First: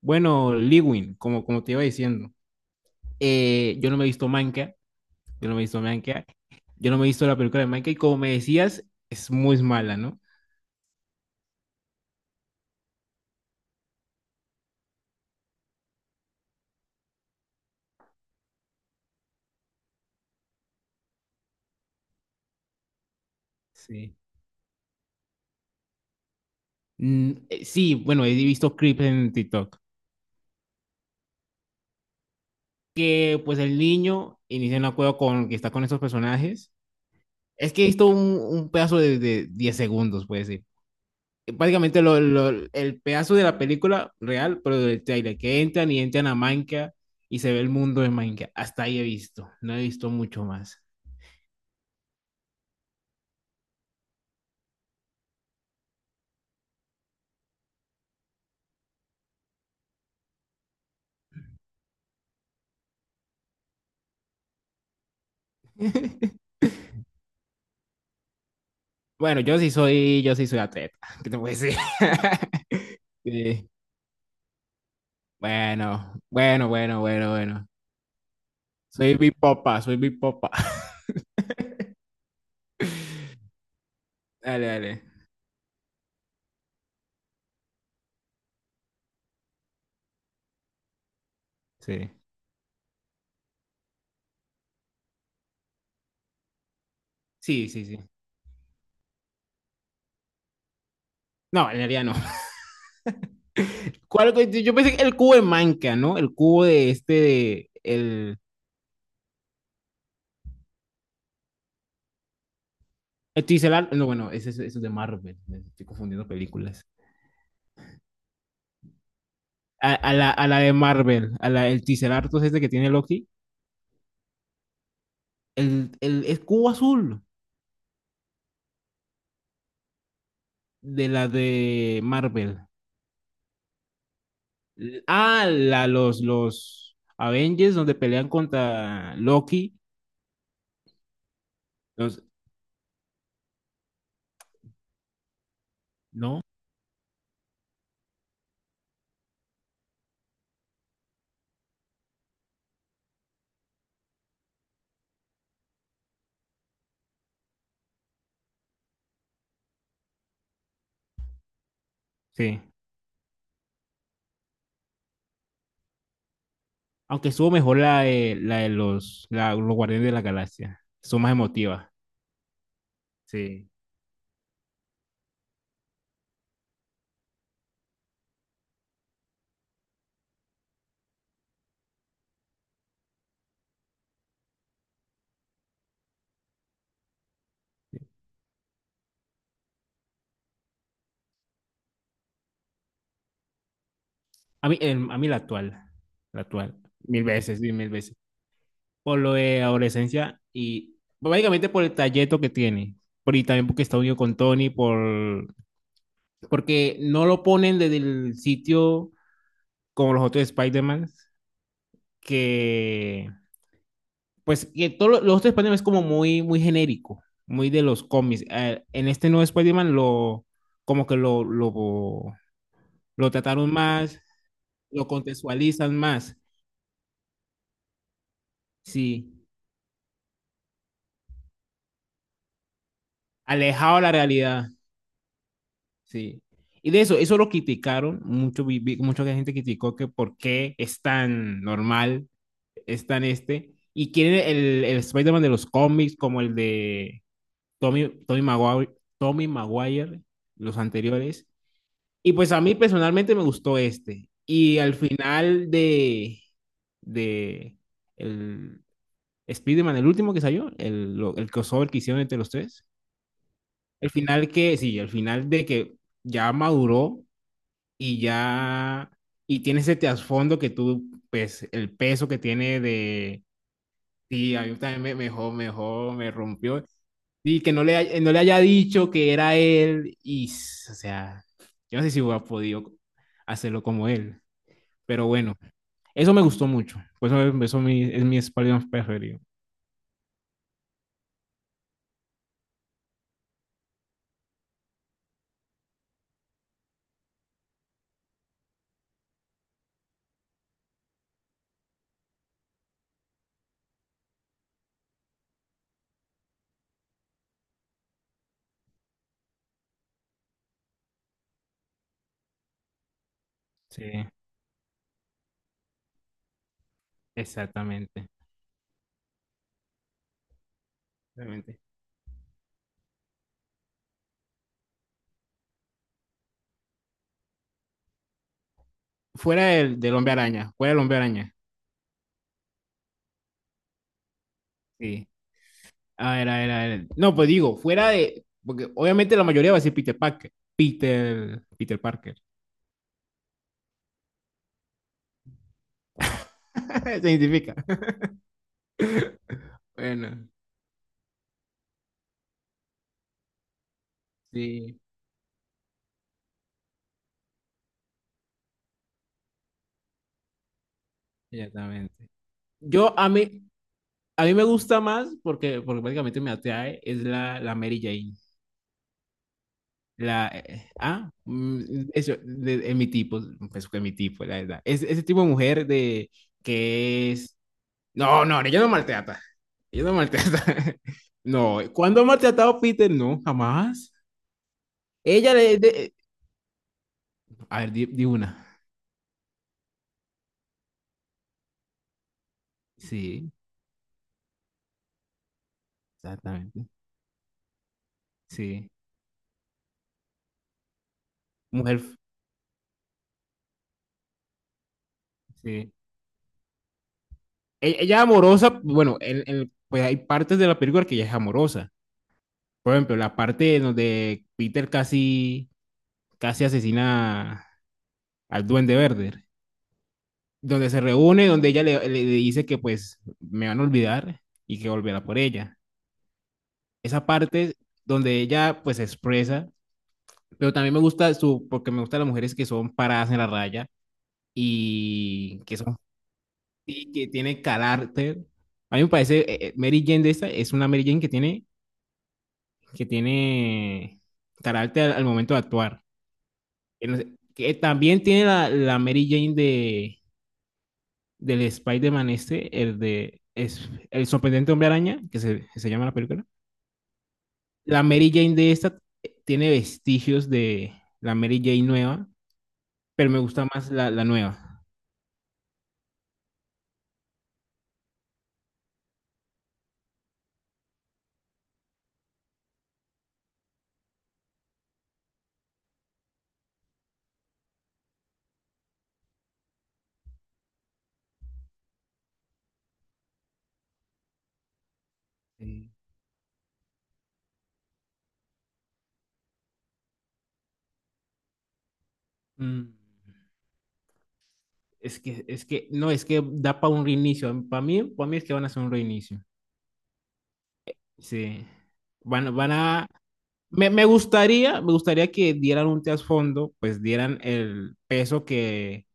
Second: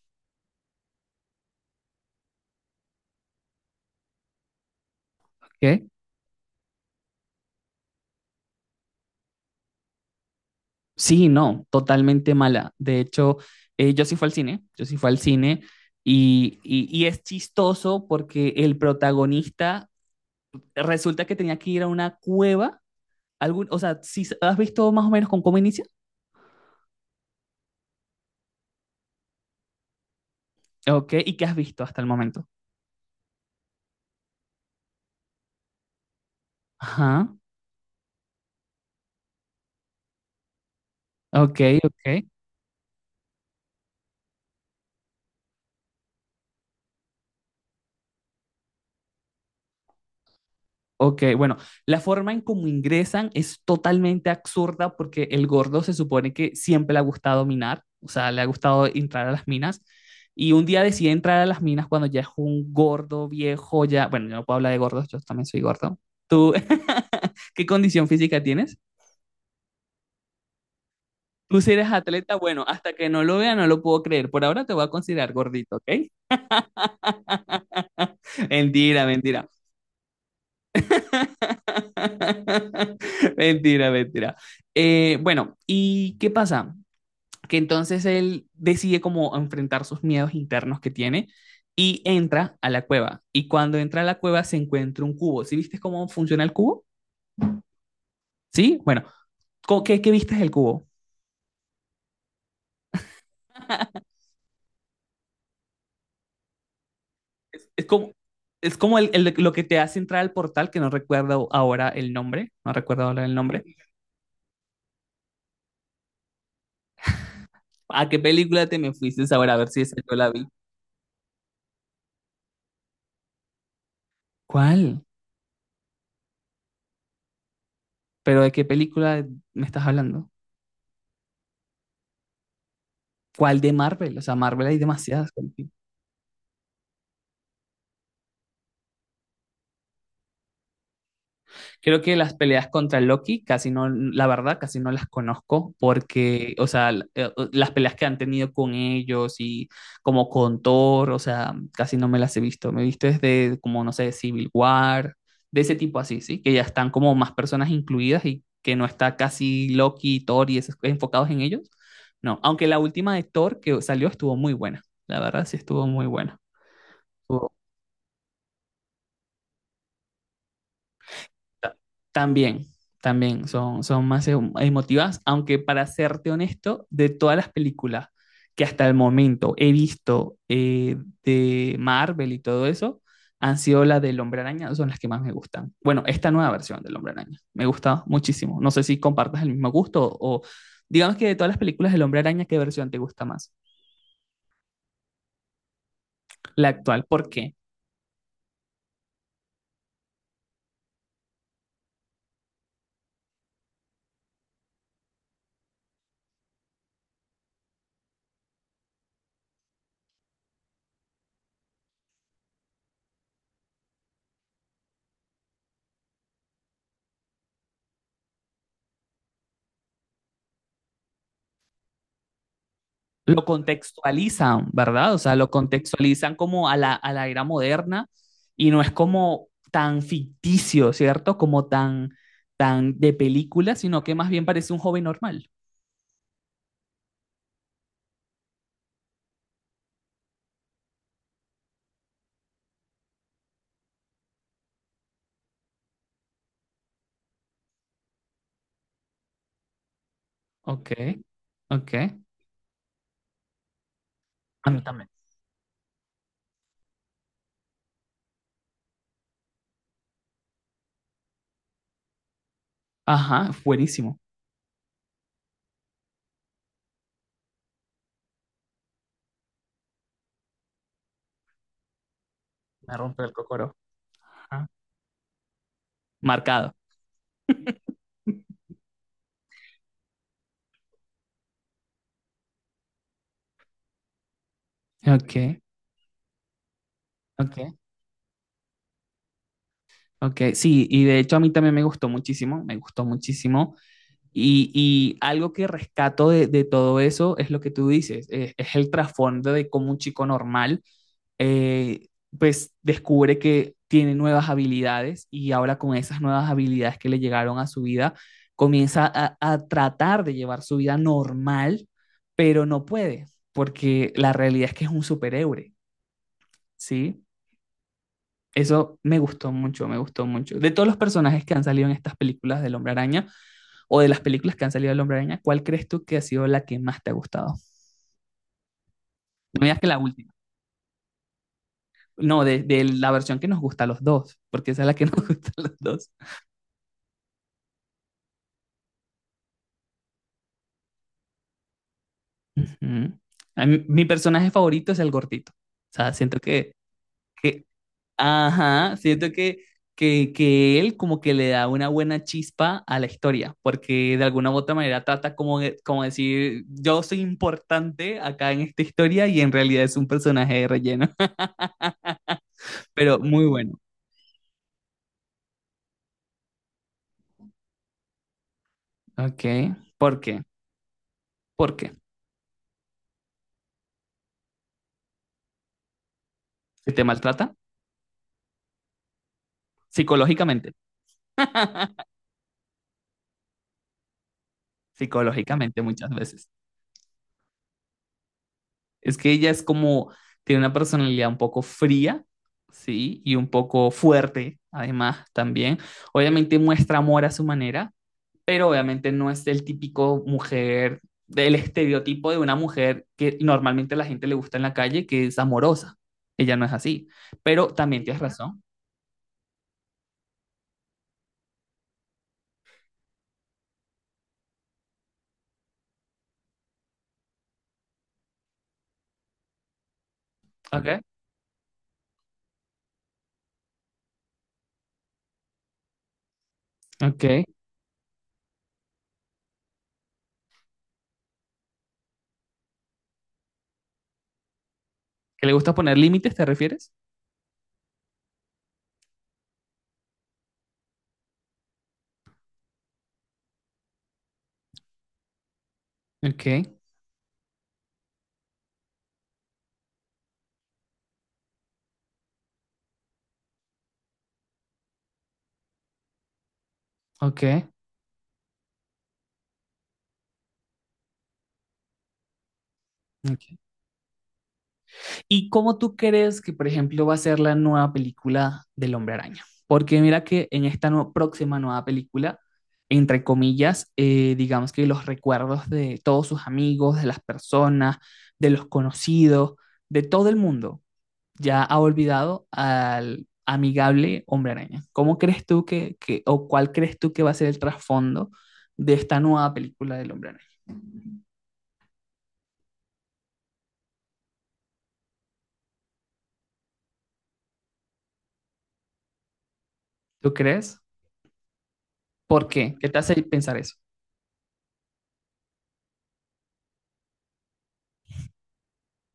Bueno, Lewin, como te iba diciendo, eh, yo no me he visto Manca, yo no me he visto ¿Qué? Manca, yo no me he visto la película de Manca y como me decías, es muy mala, ¿no? Sí, no, totalmente mala. De hecho, yo sí fui al cine, yo sí fui al cine y es chistoso porque el protagonista resulta que tenía que ir a una cueva. Algún, o sea, Sí. ¿si has visto más o menos con cómo inicia? Sí, bueno, he visto clips en TikTok, Ok, ¿y qué has visto hasta el momento? que pues el niño inicia un acuerdo con que está con estos personajes. Ajá, Es que he visto un pedazo de 10 segundos, puede ser. ok, Básicamente ok. El pedazo de la película real, pero del trailer, que entran y entran a Minecraft y se ve el mundo de Minecraft. Hasta ahí he visto, no he visto mucho más. Ok, bueno, la forma en cómo ingresan es totalmente absurda porque el gordo se supone que siempre le ha gustado minar, o sea, le ha gustado entrar a las minas y un día decide entrar a las minas cuando ya es un gordo viejo, ya, bueno, yo no puedo hablar de gordos, yo también soy gordo. ¿Tú qué condición física tienes? Bueno, yo sí soy atleta, ¿qué te puedo Tú si decir? eres atleta, bueno, hasta que no lo vea no Sí. lo puedo creer. Por ahora te voy a considerar gordito, ¿ok? Bueno, bueno, bueno, bueno, bueno. Mentira, Soy mentira. Bipopa soy Bipopa. Mentira, mentira. Dale, dale. Bueno, ¿y qué pasa? Que entonces él decide como enfrentar sus miedos internos que tiene y Sí. entra a la cueva. Y cuando entra a la cueva se encuentra un cubo. ¿Sí viste cómo funciona el cubo? Sí, sí, sí. ¿Sí? Bueno, ¿qué, qué viste del cubo? No, en realidad no. ¿Cuál? Yo pensé que el cubo de Minecraft, ¿no? El cubo de este, Es, de, es como, el es como lo que te hace entrar al portal, que no recuerdo ahora el nombre. No recuerdo ahora el nombre. Ticelar, no, bueno, eso es de Marvel, me estoy confundiendo películas. ¿A qué película te me fuiste ahora? A ver si A, esa a yo la la, vi. a la de Marvel, a la, el Ticelartos ese que tiene Loki, ¿Cuál? el es cubo azul Pero ¿de qué película me estás hablando? de la de Marvel. ¿Cuál de Marvel? O sea, Marvel hay demasiadas. Ah, los Avengers donde pelean contra Loki, Creo que los, las peleas contra Loki casi no, la verdad, casi no las conozco ¿no? porque, o sea, las peleas que han tenido con ellos y como con Thor, o sea, casi no me las he visto. Me he visto desde como, no sé, Civil War, de ese tipo así, ¿sí? Que ya están como más personas incluidas y que no está casi Loki, Thor y esos enfocados en ellos. No, Sí. aunque la última de Thor que salió estuvo muy buena. La verdad sí estuvo muy buena. Aunque estuvo O- mejor la de los, los Guardianes de la Galaxia, estuvo más ta- emotiva, También, también sí. son más emotivas, aunque para serte honesto, de todas las películas que hasta el momento he visto de Marvel y todo eso, han sido las del Hombre Araña, son las que más me gustan. Bueno, esta nueva versión del Hombre Araña me Sí. gusta muchísimo. No sé si compartas el mismo gusto o digamos que de todas las películas del Hombre Araña, ¿qué versión te gusta más? A mí la La actual, actual, mil ¿por qué? veces, sí, mil veces. Por lo de adolescencia y básicamente por el talleto que tiene. Por, y también porque está unido con Tony, por, porque no lo ponen desde el sitio como los otros Spider-Man, que pues que todos los otros Spider-Man es como muy, muy genérico, muy de los cómics. En este nuevo Spider-Man lo, como que lo Lo trataron más, contextualizan, lo ¿verdad? O sea, lo contextualizan contextualizan más, como a a la era moderna y no es sí, como tan ficticio, ¿cierto? Como tan, tan de película, alejado de sino la que más bien realidad. parece un joven normal. Sí. Y de eso, eso lo criticaron mucho, mucha gente criticó que por qué es tan normal, es tan este, y quieren el Spider-Man de los cómics como el de Tommy, Tommy Maguire, Tommy Maguire, los Ok, anteriores. ok. Y pues a mí personalmente me gustó este. A Y mí al también. final de el Spider-Man, el último que salió, el crossover que hicieron entre los tres, Ajá, el buenísimo. final que, sí, el final de que ya maduró y ya, y tiene ese trasfondo que tú, pues, el peso que tiene Me rompe el de cocoro. ti, a Ajá. mí también me, mejor, me Marcado. rompió. Y que no le, no le haya dicho que era él, y, o sea, yo no sé si hubiera podido hacerlo como él, pero Ok, bueno, eso me gustó mucho, por ok, eso, es mi Spider-Man preferido. ok. Sí, y de hecho a mí también me gustó muchísimo, me gustó muchísimo. Y algo que rescato todo eso es lo que tú dices, es el trasfondo de cómo un chico normal eh, pues descubre que tiene nuevas habilidades y ahora con esas nuevas habilidades que le llegaron a su vida, comienza a tratar de llevar su vida normal, pero no puede, Sí, porque la realidad es que es un superhéroe, ¿sí? exactamente, Eso me gustó mucho, me gustó mucho. De todos los personajes que han exactamente. salido en estas películas del Hombre Araña, o de las películas que han salido del Hombre Araña, ¿cuál crees tú que ha sido la que más te ha gustado? No digas que la última. Fuera del Hombre Araña, No, de la versión que nos gusta a los dos, porque esa es la que nos sí. gusta a los dos. A ver, a ver, a ver. No, pues digo, fuera de. Porque obviamente la mayoría va a decir Peter Parker. Peter. Peter Parker. Ujú. A mí- mi personaje favorito es el gordito. O sea, siento que, Se que identifica. ajá, siento Bueno, que él como que le da una buena chispa a la historia, porque de alguna u otra sí, manera trata como, de- como decir, yo soy importante acá en esta historia y en realidad es un personaje de relleno, exactamente. Yo pero muy bueno. a mí me gusta más porque, porque prácticamente me atrae, es la Mary Jane. Ok, ¿por qué? La, ¿Por qué? Eso, de mi tipo, pues que mi tipo, la verdad. Es, ese tipo de mujer de ¿Se te que maltrata? es. No, no, no, ella no maltrata. Ella no maltrata. Psicológicamente. No, ¿cuándo ha maltratado Peter? No, jamás. Ella le... Psicológicamente muchas de- veces. A ver, di una. Es que ella es como, tiene una personalidad un poco fría, ¿sí? Y un Sí, poco fuerte, además, también. Obviamente exactamente. muestra amor a su manera, pero Sí. obviamente no es el típico mujer, del Mujer. estereotipo de una mujer que normalmente a la gente le gusta en la calle, que es Sí. amorosa. Ella no es así. Pero E- también tienes Ella, razón. amorosa, bueno, pues hay partes de la película que ella es amorosa. Por ejemplo, la parte en donde Peter casi asesina al Duende Verde. Donde Ok, se reúne, donde ella le, le dice que pues me van a olvidar y que volverá por ella. Esa ok. parte donde ella pues se expresa, pero también me gusta su, porque me gustan las mujeres que son paradas en la raya ¿Que le y gusta que son poner límites, te refieres? sí, que tiene carácter. A mí me parece, Mary Jane de esta es una Mary Jane que tiene carácter al momento de actuar. Ok, Que, no sé- que también tiene la Mary Jane de, del Spider-Man este, el de es, El sorprendente hombre araña, que se llama la película. ok, La Mary Jane de esta tiene vestigios de la Mary Jane nueva, pero me ok. gusta más la nueva. ¿Y cómo tú crees que, por ejemplo, va a ser la nueva película del Hombre Araña? Porque mira que en esta próxima nueva película, entre comillas, digamos que los recuerdos de todos sus amigos, de las personas, de los conocidos, de todo el mundo, ya ha olvidado al amigable Hombre Araña. ¿Cómo crees tú Sí. que o cuál crees tú que va a ser el trasfondo de esta nueva película del Hombre Araña? Mm. No, es que da para un reinicio. Para mí es que van a hacer un reinicio. ¿Tú crees? Sí. ¿Por Van qué? ¿Qué te a... hace pensar eso? Me gustaría que dieran un trasfondo, pues dieran el peso que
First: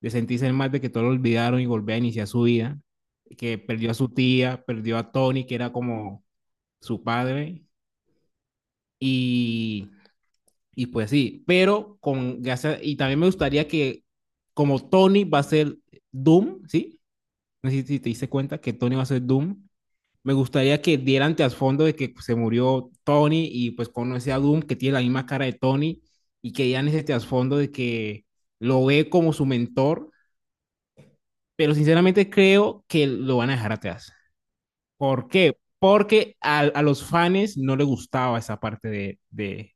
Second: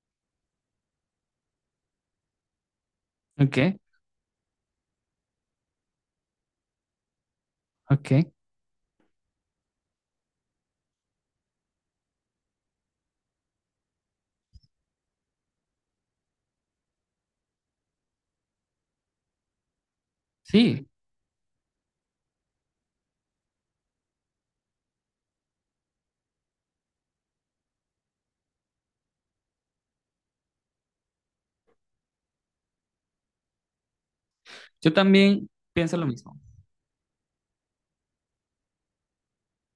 de sentirse el mal de que todo lo olvidaron y volver a iniciar su vida, Ok, que perdió a su tía, perdió a Tony, que era como su padre, ok, y, y pues sí, pero con gracias, y también me gustaría que como Tony va a ser Doom, ¿sí? No sé si te diste cuenta que Tony va a ser Doom, me gustaría sí. que dieran trasfondo de que pues, se murió Tony y pues conoce a Doom, que tiene la misma cara de Tony, y que dieran ese trasfondo de que lo ve como su mentor, pero sinceramente creo que lo van a dejar atrás. Yo ¿Por también qué? pienso lo Porque mismo. A los fans no les gustaba esa parte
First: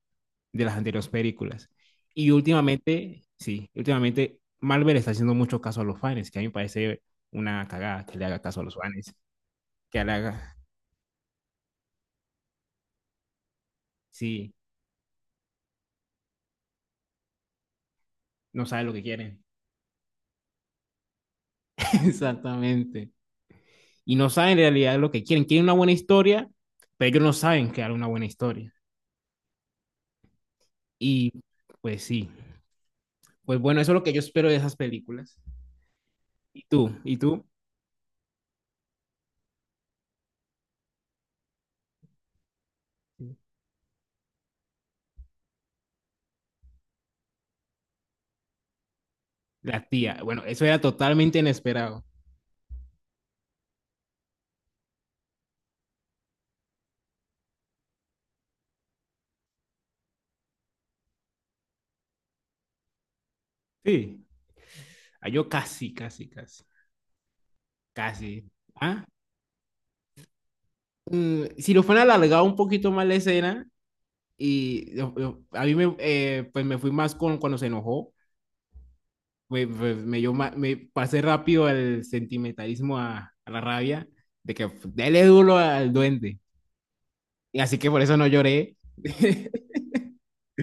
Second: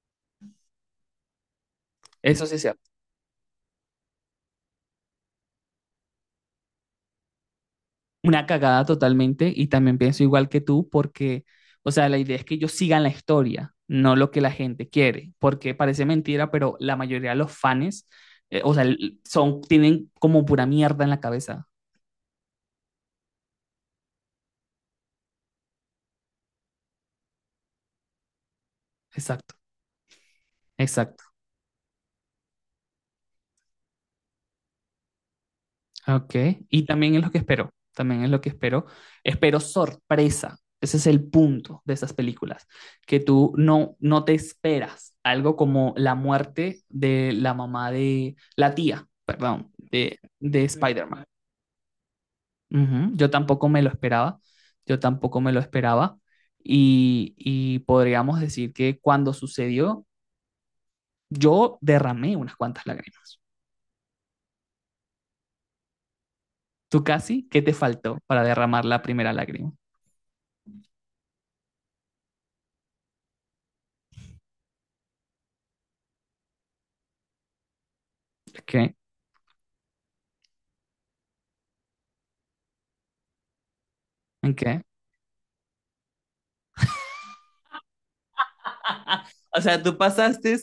de las anteriores películas. Y Eso sí es cierto. últimamente, sí, últimamente Marvel está haciendo mucho caso a los fans, que a mí me parece una cagada que le haga Una caso a los cagada fans, totalmente y también que le pienso igual haga, que tú porque, o sea, la idea es que ellos sigan la historia, no lo que la sí, gente quiere, porque parece mentira, pero la mayoría de los fans, no o sea, sabe lo que quieren. son, tienen como pura mierda en la cabeza. Exactamente. Y no saben en realidad lo que quieren. Quieren una buena historia, pero ellos no saben crear una buena historia. Exacto, exacto. Y pues sí. Pues bueno, eso es lo que yo espero de esas películas. Ok, ¿Y y tú? también ¿Y es lo que tú? espero, también es lo que espero. Espero sorpresa, ese es el punto de esas películas, que tú no, no te esperas algo como la muerte de la mamá la tía, perdón, La tía. Bueno, de eso era Spider-Man. totalmente inesperado. Ujú, yo tampoco me lo esperaba, yo tampoco me lo esperaba y podríamos decir que cuando sucedió, yo derramé unas cuantas lágrimas. Sí. Ah, yo casi. ¿Tú casi? ¿Qué te faltó para Casi. derramar la ¿Ah? primera lágrima? Mm, si lo fueran alargado un poquito más la escena, y a mí me, pues me fui más con cuando se enojó ¿Qué? me, pues, me, me pasé rápido al sentimentalismo, a la rabia, ¿En de que qué? Dele duro al duende. Y así que por eso no lloré. O sea, tú pasaste,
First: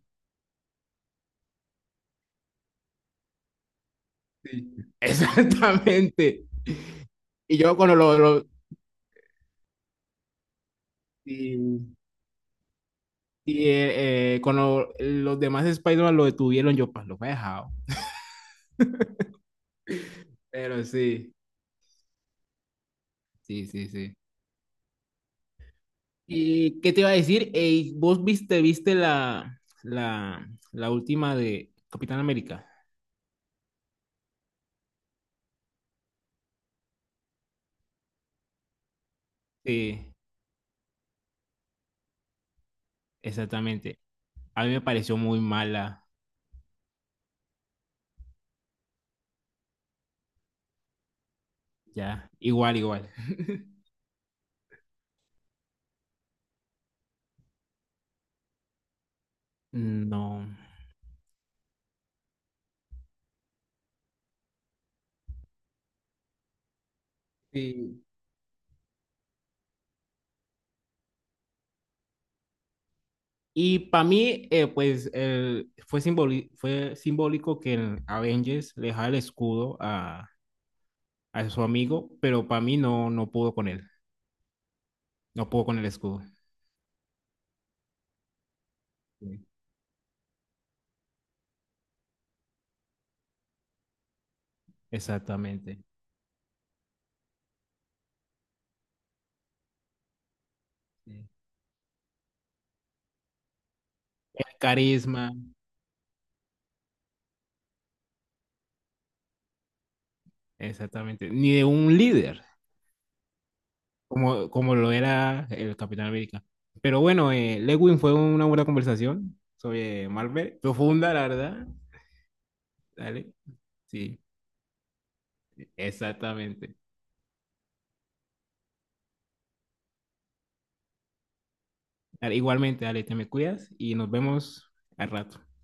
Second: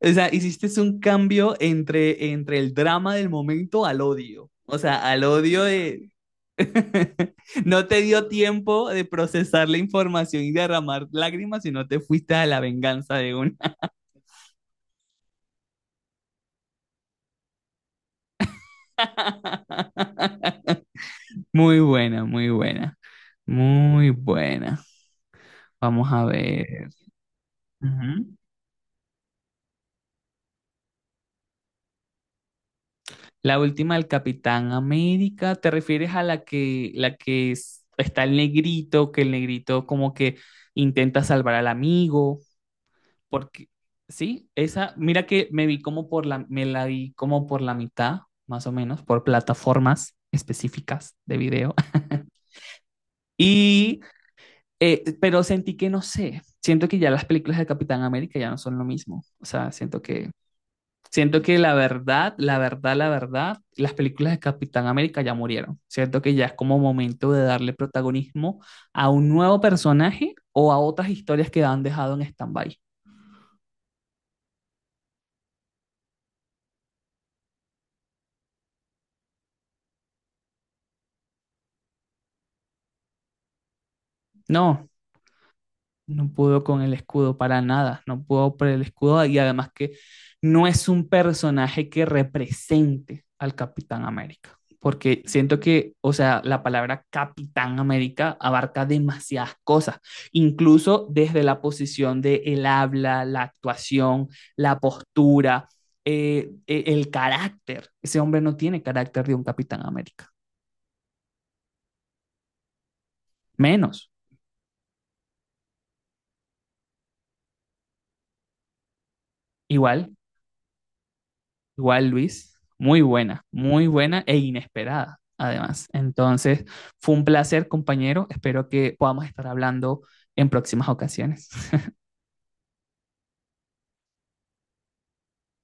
o sea, hiciste un cambio entre, entre el drama del momento al odio. Sí, O sea, al odio de... exactamente. Y yo No cuando te dio tiempo de procesar la información y derramar lágrimas, sino y, te fuiste a la venganza de una. Cuando los demás Spider-Man lo detuvieron, yo pues lo he dejado. Pero sí, Muy buena, muy buena, sí, sí, muy sí. buena. Vamos a ¿Y ver. qué te iba a decir? Ey, ¿vos Ujú. Viste la última de Capitán América? La última del Capitán América, ¿te refieres a la que está el negrito, que el negrito Sí, como que intenta salvar al amigo? Porque, exactamente. sí, A mí me esa, pareció mira muy que me vi mala, como por la, me la vi como por la mitad, más o menos, por plataformas específicas de video. ya. Igual, igual. Y, pero sentí que no sé, siento que ya las películas de Capitán América ya no son lo mismo. O sea, siento que No. siento que la verdad, la verdad, la verdad, las películas de Capitán América ya murieron. Siento que ya es como momento de darle Sí. protagonismo a un nuevo personaje o a otras historias que han dejado en stand-by. Y para mí, pues, fue, fue simbólico que en Avengers le dejara el escudo a su amigo, pero para mí no, no pudo con él. No, No pudo con el escudo. no pudo con el escudo para nada, no pudo por el escudo y Sí, además que no es un personaje que represente al Capitán América, porque siento exactamente. que, o sea, la palabra Capitán América abarca demasiadas cosas, incluso Sí. desde la posición de el habla, la actuación, El la carisma, postura, el carácter. Ese hombre no tiene carácter de un Capitán América, exactamente. Ni de un líder, menos. Como lo era el Capitán América. Pero bueno, Lewin, fue una buena conversación sobre Igual, Marvel, profunda, la verdad. igual, Luis, Dale, muy sí, buena e inesperada, además. Entonces, exactamente. fue un placer, compañero. Espero que podamos estar hablando en próximas ocasiones. Dale, igualmente, dale, te me cuidas y nos vemos al rato.